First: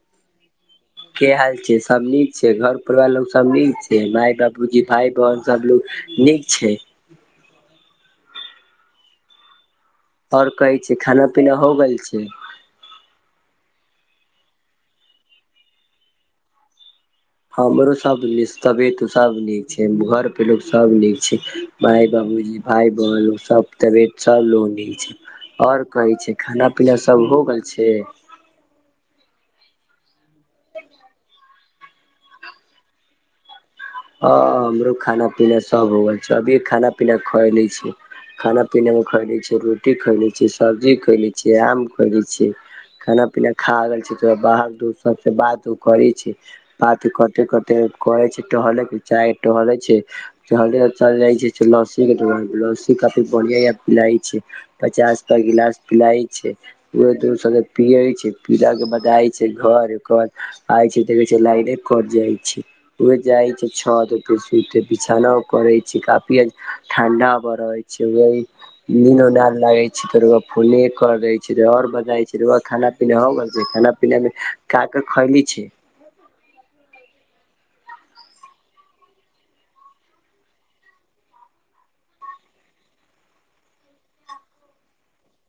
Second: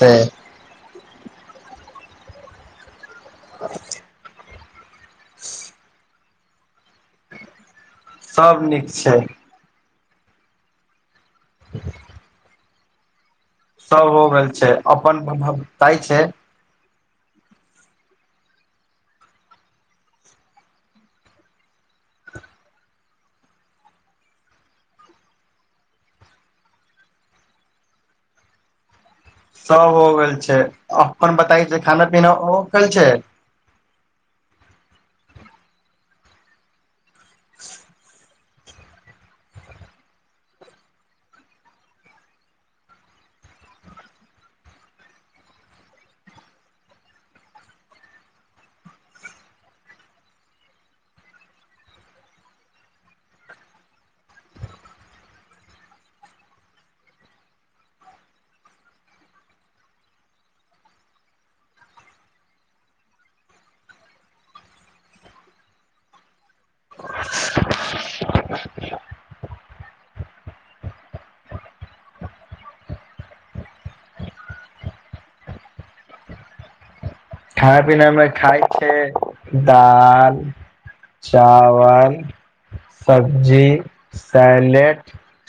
तऽ के हाल छै सब नीक छै घर परिवार लोग सब नीक छै माय बाप जी भाई बहिन सबलोग नीक छै सब नीक छै आओर कहै छै खाना पीना हो गेल छै सब हो गेल छै अपनताय छै हमरो सब नीक तबियत सब नीक छै घर पे लोक सब नीक छै भााय बाबूजी भाय बहन सब तबियत सब लोक नीक छै आओर कहै छै खाना पीना सब हो गेल छै सब हो गेल छै अपन बताई खाना पीना हो गेल छै ह हमरो खाना पीना सब हो गेल छै अभी खाना पीना खाए नहि छै खाना पीना मे खएले छियै रोटी खैले छै सब्जी खैले छियै आम खले छियै खाना पीना खा गेल छी तऽ बाहरू सब बात करै छी बात करते करते करे छै टहले के चाहे टहले छै चल जाइ छै लस्सी के दुकान पर लस्सी काफी बढ़िया पिलाइ छै पचास पर गिलास पिलाय छै पिये छै पीला के बाद जाय छै घर ओकर बाद आय छै देखे छै लाइने कट जाइत छै जाय छै छत पे सुते बिछौना करे छै काफी ठंडा बड़ लीनो ना लागै छै तऽ रौआ फोने कर दैत छै आओर बताै छैआ खाना पीना हो गेल छै खाना पीनामे का का खैले छियै [unintelligible] खाना पीना मे खाय छै दाल चावल सब्जी सैलेड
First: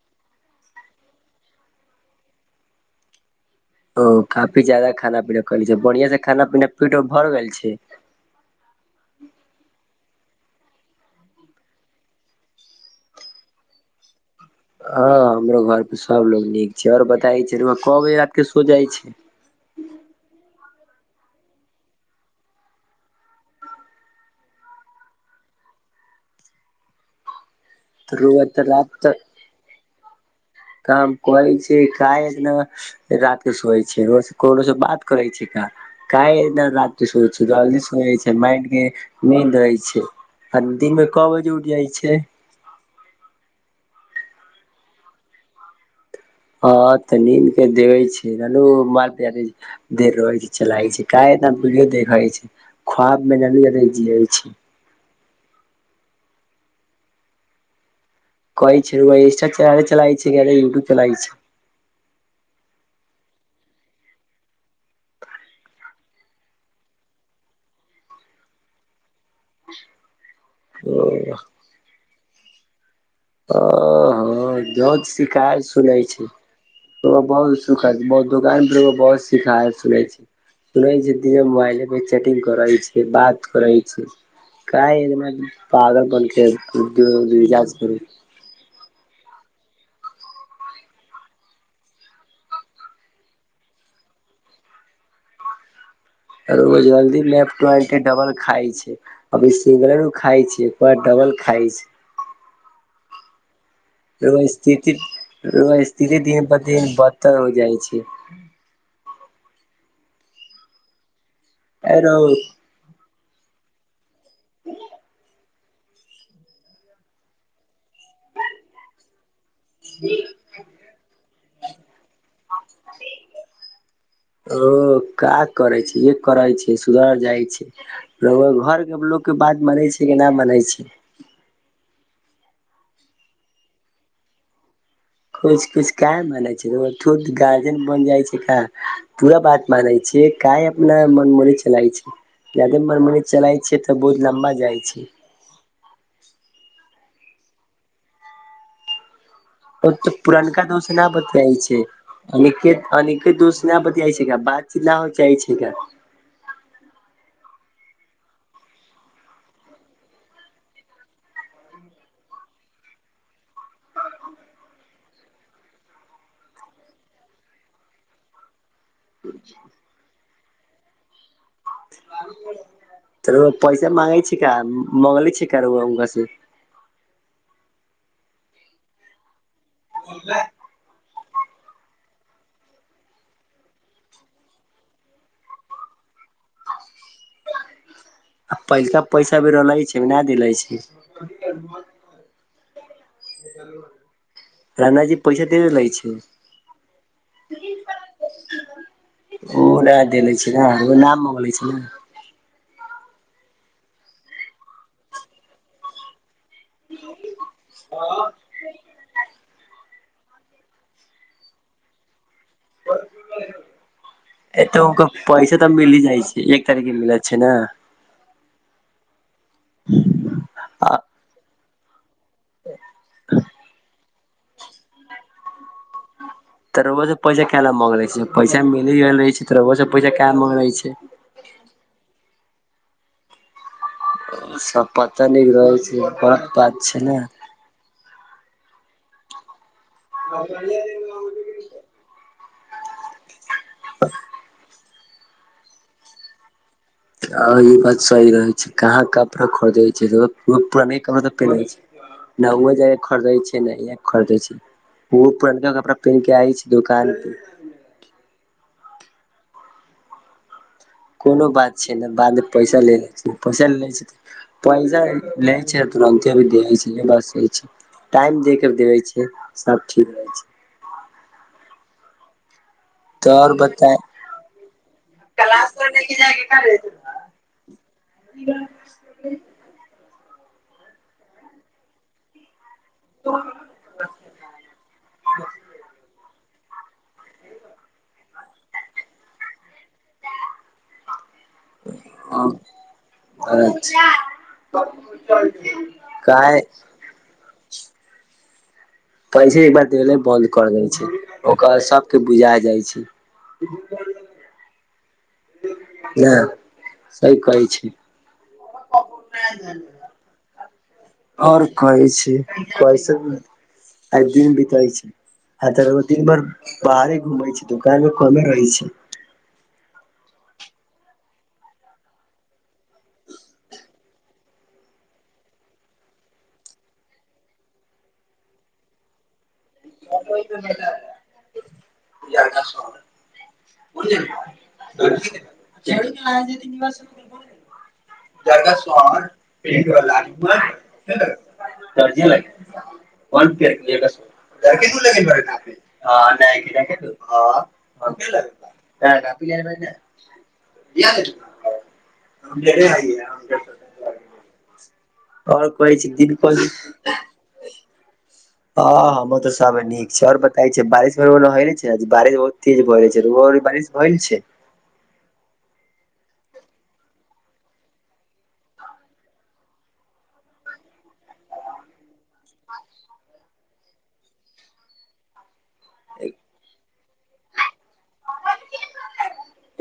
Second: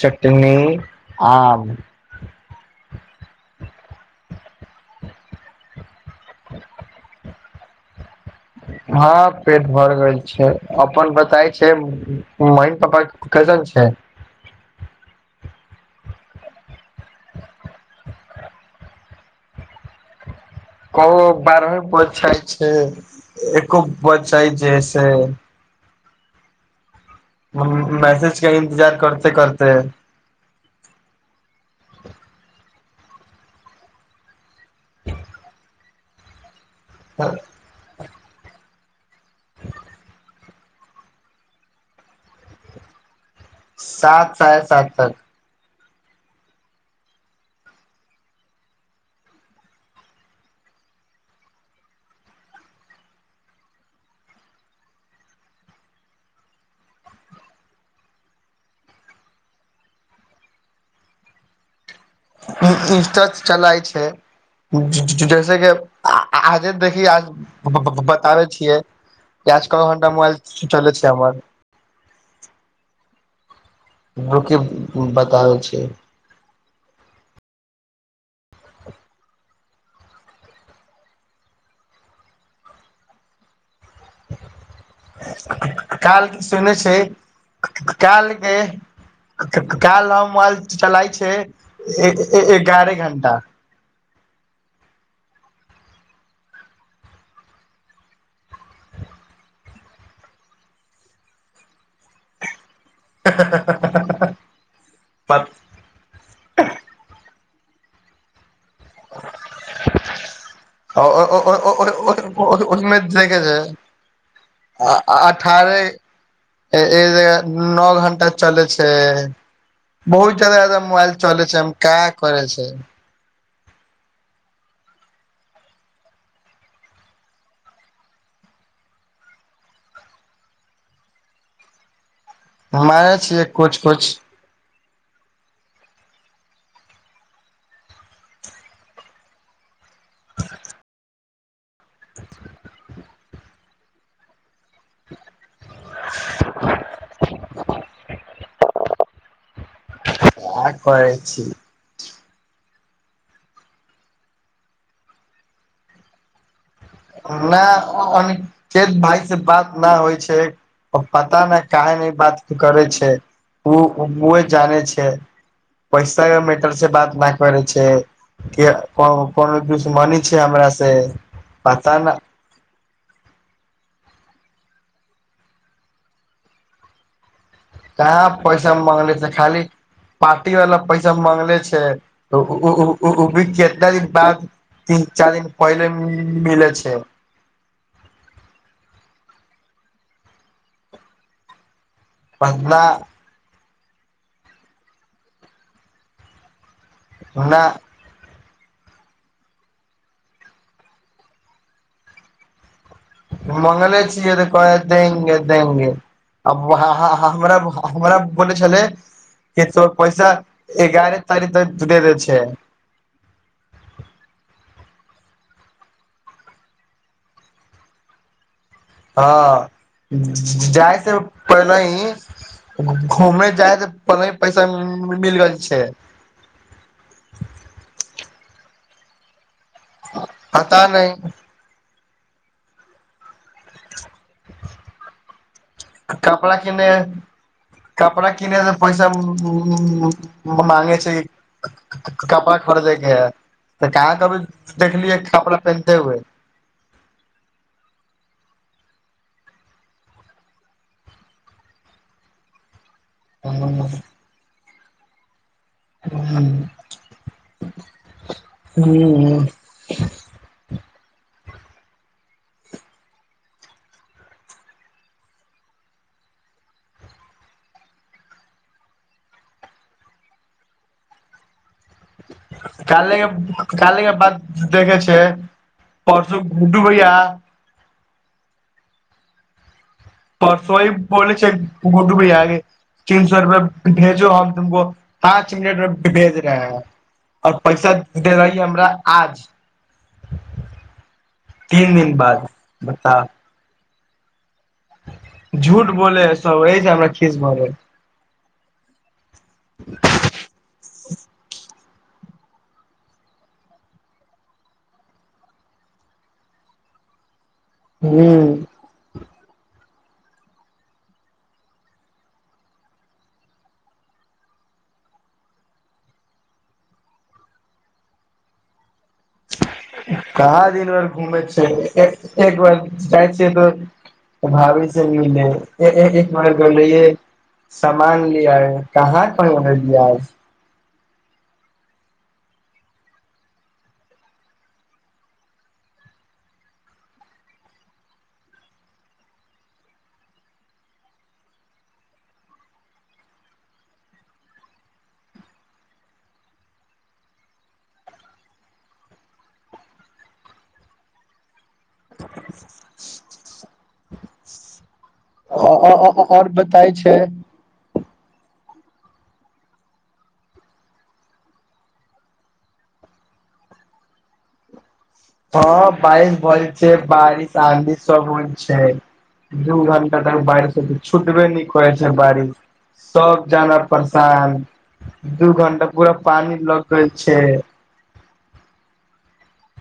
चटनी आम ओ काफी ज्यदा खाना पीना कले छै बढ़िया से खाना पीना पीट भर गेल छै हँ पेट भर गेल छै अपन बताय छै मम्मी पापा के कैसन छैै हँ हमरो घर पे सब लोग नीक छै आऔर बताय जे रउआ बताइ की कबे सो जाइ छै क बारह हो बज जाय छै एको बज जाय छै से मैसेज रउआ का त इन्तजार रात त करते करते काम करै छै काय एतना रात के सोय छै रोज कोनोसँ बात करै छै का काहे इतना रात के सुतय छै जलदी सुत छै माइंडके नींद होइ छै आ दिन मे क बजे उठ जाइ छै सात साढे सात तक हँ तऽ नीम के देबे छै माल पे छै देर रहै छै चलाइ छै क एनाीडियो देखै छै ख्वाब मे जियै छै कहै छै इन्स् चे चलालइ छै यै इट्यूब चला छै इनस्टा चलाय छै जैसेे आजे देखि आज बताबै छियै आज क घण्टा मोल चल छै ओ हमर ओ ह रुकि जत बताबै शिकायत छियै सुनै छै बहुत सुखत दुकान पर बहुत सखा सुै छै सुनै छै द मोबाइले पे चैटिंग करै छै बात करै छै काल सुनै छै काल के [unintelligible] काल हम मोबइल चलाइ छै एगारह घण्टा रो जल्दी लैप टॉइ के डबल खाइ छै अभी सिंगल खाय छै एक बार डबल खायछै ह स्थिति स्थिति दिन पर दिन बदतर हो जाय छै ए रौ [unintelligible] आ अठारह एक जगह नओ घंटा चलै छै बहुत ज्यादा एकदम मोबाइल चले छै हम का करै छै ओ का करै छै इ करै छै सुधर जाय छै घरके लोकके बात मानै छै कि नहि मानै छै हम मानै छियै कुछ कुछो कुछ कूछ का मानै छै गार्जियन बन जाय छै का पूरा बात मानै छियै काय अपना मन में चला छै जादे मरमनी चलाय छै तऽ बहुत लम्बा जाइ छै [unintelligible] ओ तऽ पुरनका का दोष न करै छी बतइ छै अनिकेत अनिकेत दोस नहि बतियाइ जाइ छै बातचीत नहि हो जाइ छै नहि अनिकेत भाय से बात ना होय छै पता नहि काहे नहि ई बात करै छै ओ ओ जाान छै पैसा मेटर से बात नाकरै छै किया को कोनो दुशमनी छै हमरा से पता न तर पैसा मंगै छै क मंगल छै क र ओनक से कहां पैसा मंगली छै खाली पारटी वला पैसा माँगले छै ओ भी केतना दिन बाद तीन चारि दिन पहिले मिले छै आ पैलका पैसा भी रहले छै नहि देले छै [inaudible] पगला रनाजी पैसा दे लै छै हमरा ओ नहि देले छै ने ओ नाम मगले छै ने मंगले छियै कहै हम देंगे देंगे आब आ हमरा बोल छलै पैसा एगारह तारिख तक द दै छै ए तऽ ओकर पैसे तऽ मिल जाइ छै एक तारीख के मिल छै ने हँ जाइ से पहिले ही घूम जाइ से प नहि पैसा मिल गेल छै तऽगोसँ पैसा क ला मग ले छै पैसा मिली गेल रहे छै तऽ पूजा कए मग रहै पता छै नहि सब पता न रहै छै बड़ कपड़ा बात किने छै ने कपड़ा किनेै लै पैसा मांगे छै कपड़ा कपड़ देखे है तऽ कहाँ कभी देखलियै कपड़ा पहिने हुए आ ई बात सही रहै छै कहाँ कपड़ा खोदे छै पुराने कपड़ा तऽ पेरै छै न हुआ जाय खरीदे छै ने खरीदे छै ओ पुरनका कपड़ा पहिन के आय छै दुकान परे हू कोनो बात छै ने बादमे पैसा ले लै छै पैसा लै छै पैसा लै छै तुरन्ते भी देै छै बस हो छै टाइम दे कर देबे छै सब ठीक होइ छै काल ल तऽ आओर बताय काल लके बाद देखे छै परसु गुड्डू भैया [unintelligible] परसहि बो छै गुड्डू भैया के तीन सो रुपए भेजो हम तुमको पाँच मिनट मे भेज रहे है आओर पैसा दे रहली हमरा आज तीन दिन बाद बता अच्छा झूठ बोले [unintelligible] है काहे सब एहि से हमरा खीस भऽ जैत पैसे एकबार देना बन्द कर दै छै ओकर सभके बुझा जाइ छै [unintelligible] ह सही कहै छी हू आओर कहै छी कैसन आइ दिन बीतै छै ह त दिन भर बाहरे घूमे छै दुकान मे कमे रहे छै कहा दिन भर घूमै छै एक बार जाइ छियै तऽ त भाभी से मिले एक बेर गेल रहियै सामान ले आय कहाँ कह ओने लिय आज [unintelligible] [unintelligible] [unintelligible] [unintelligible] [unintelligible] [unintelligible] [unintelligible] [unintelligible] कहै छी दिन आओर कह बताय छै [unintelligible] [unintelligible] हँ [unintelligible] दू घंटा तक बाारिसँ छुटबे नहि करैत छै बारिश सब जाना परेशान दू घंटा पूरा पानी लग गेल छै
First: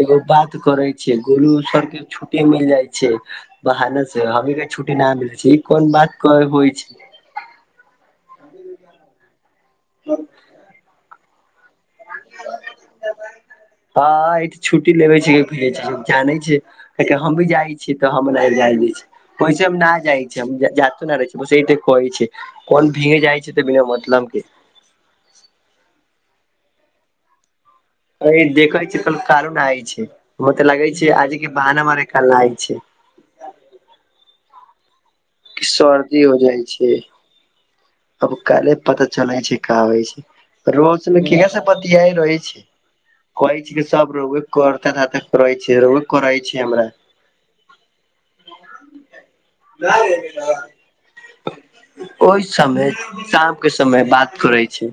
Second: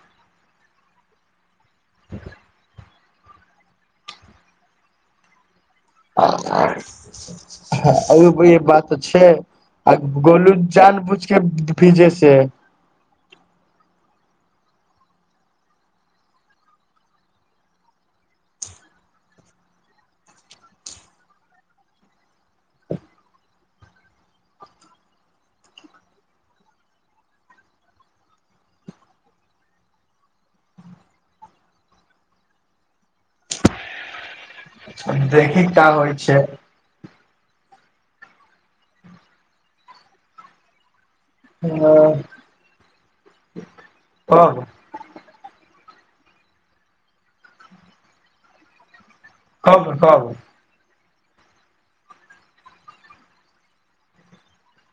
एगो बात करे छै गोलू सर के छुट्टी मिल जाइ छै बहानस से ही के छुट्टी न मिलै छै ई कोन बात होइ छै हम आ ई बात तऽ छै आ गोलू जान बूझके पीजे से हँ त छुट्टी लेबे छ जानै छै केकि हम भी जाइ छियै तऽ हमरा जाय छी वैस हम न जाइ छै जातो न रहै छै बसठे कहै छै कोन भींगे जाइ छै तऽ बिना मतलम के [unintelligible] देखी का होइ छै जी अब काल्हि पता चलै छै का होइ छै रो क से पतिया कब रहै छै कहै छै सब रौए कर [unintelligible] कब कब ओहि समय शाम के समय बात करै छै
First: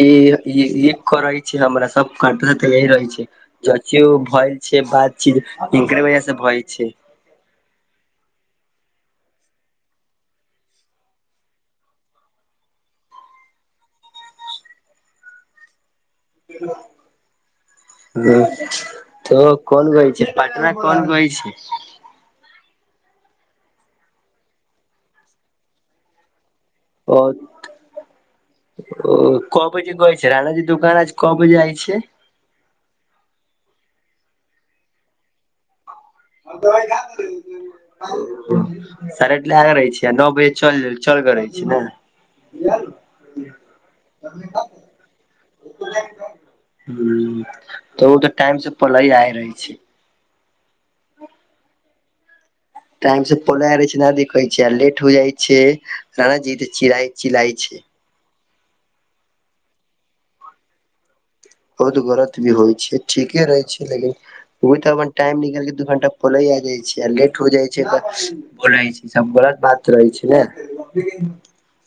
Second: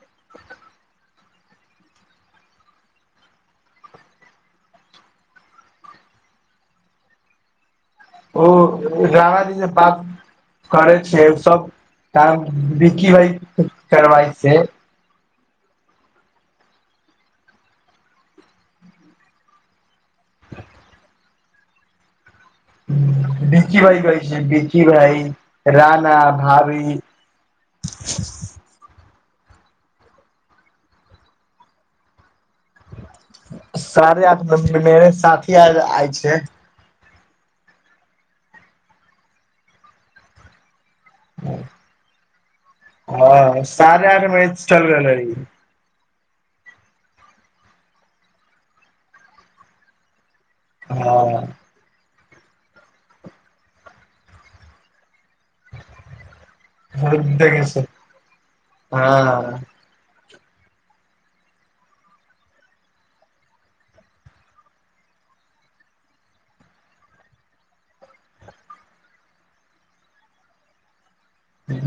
ई एक करै छै हमरा सब कट तऽ यही रहै छै चथ भय छै बाज छै हनक बाज से भय छै [unintelligible] करै छै सब काम बिकी भाय करबै छै ह ह तऽ कोन गैल छै पटना कोन गैल छै बिकी भाइ कहै छै बिकी भाइ राना भभी आओर ओ क बजे गइ छै रानाजी दोकान आज क बजे आइ छै सारे आठ मेरे साथी आय आय छै सरल आगे रहै छै नओ बज चल चल करै छी ने य हँ साढ़े आठ बजे चलगेलै ह तऽ ओ तऽ टाइम से पली आ रहे छै हँ टाइम से पहले आय रहे छै देखे छै लेट हो जाय छै जी चिलाई छै हँ बहुत गलत भी होइ छै ठीके रहै छै लेकिन ओ तऽ अपन टाइम निकल कऽ दू घण्टा पहिले आ जाइत छै लेट हो जाइ छै तऽ बोलै छै सबरा बात रहै छै ने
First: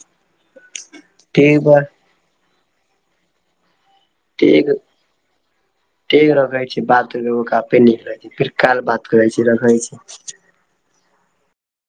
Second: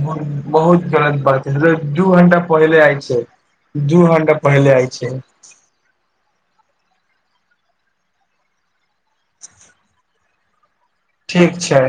बहुत गलत बात ठीक ह बा दू घं्टा पहिले आय छै दू घंटा पहिले आय छै ठ रखै छै बाते नीक रहै छै फिर काल बात करै छै रखै छी ठीक छै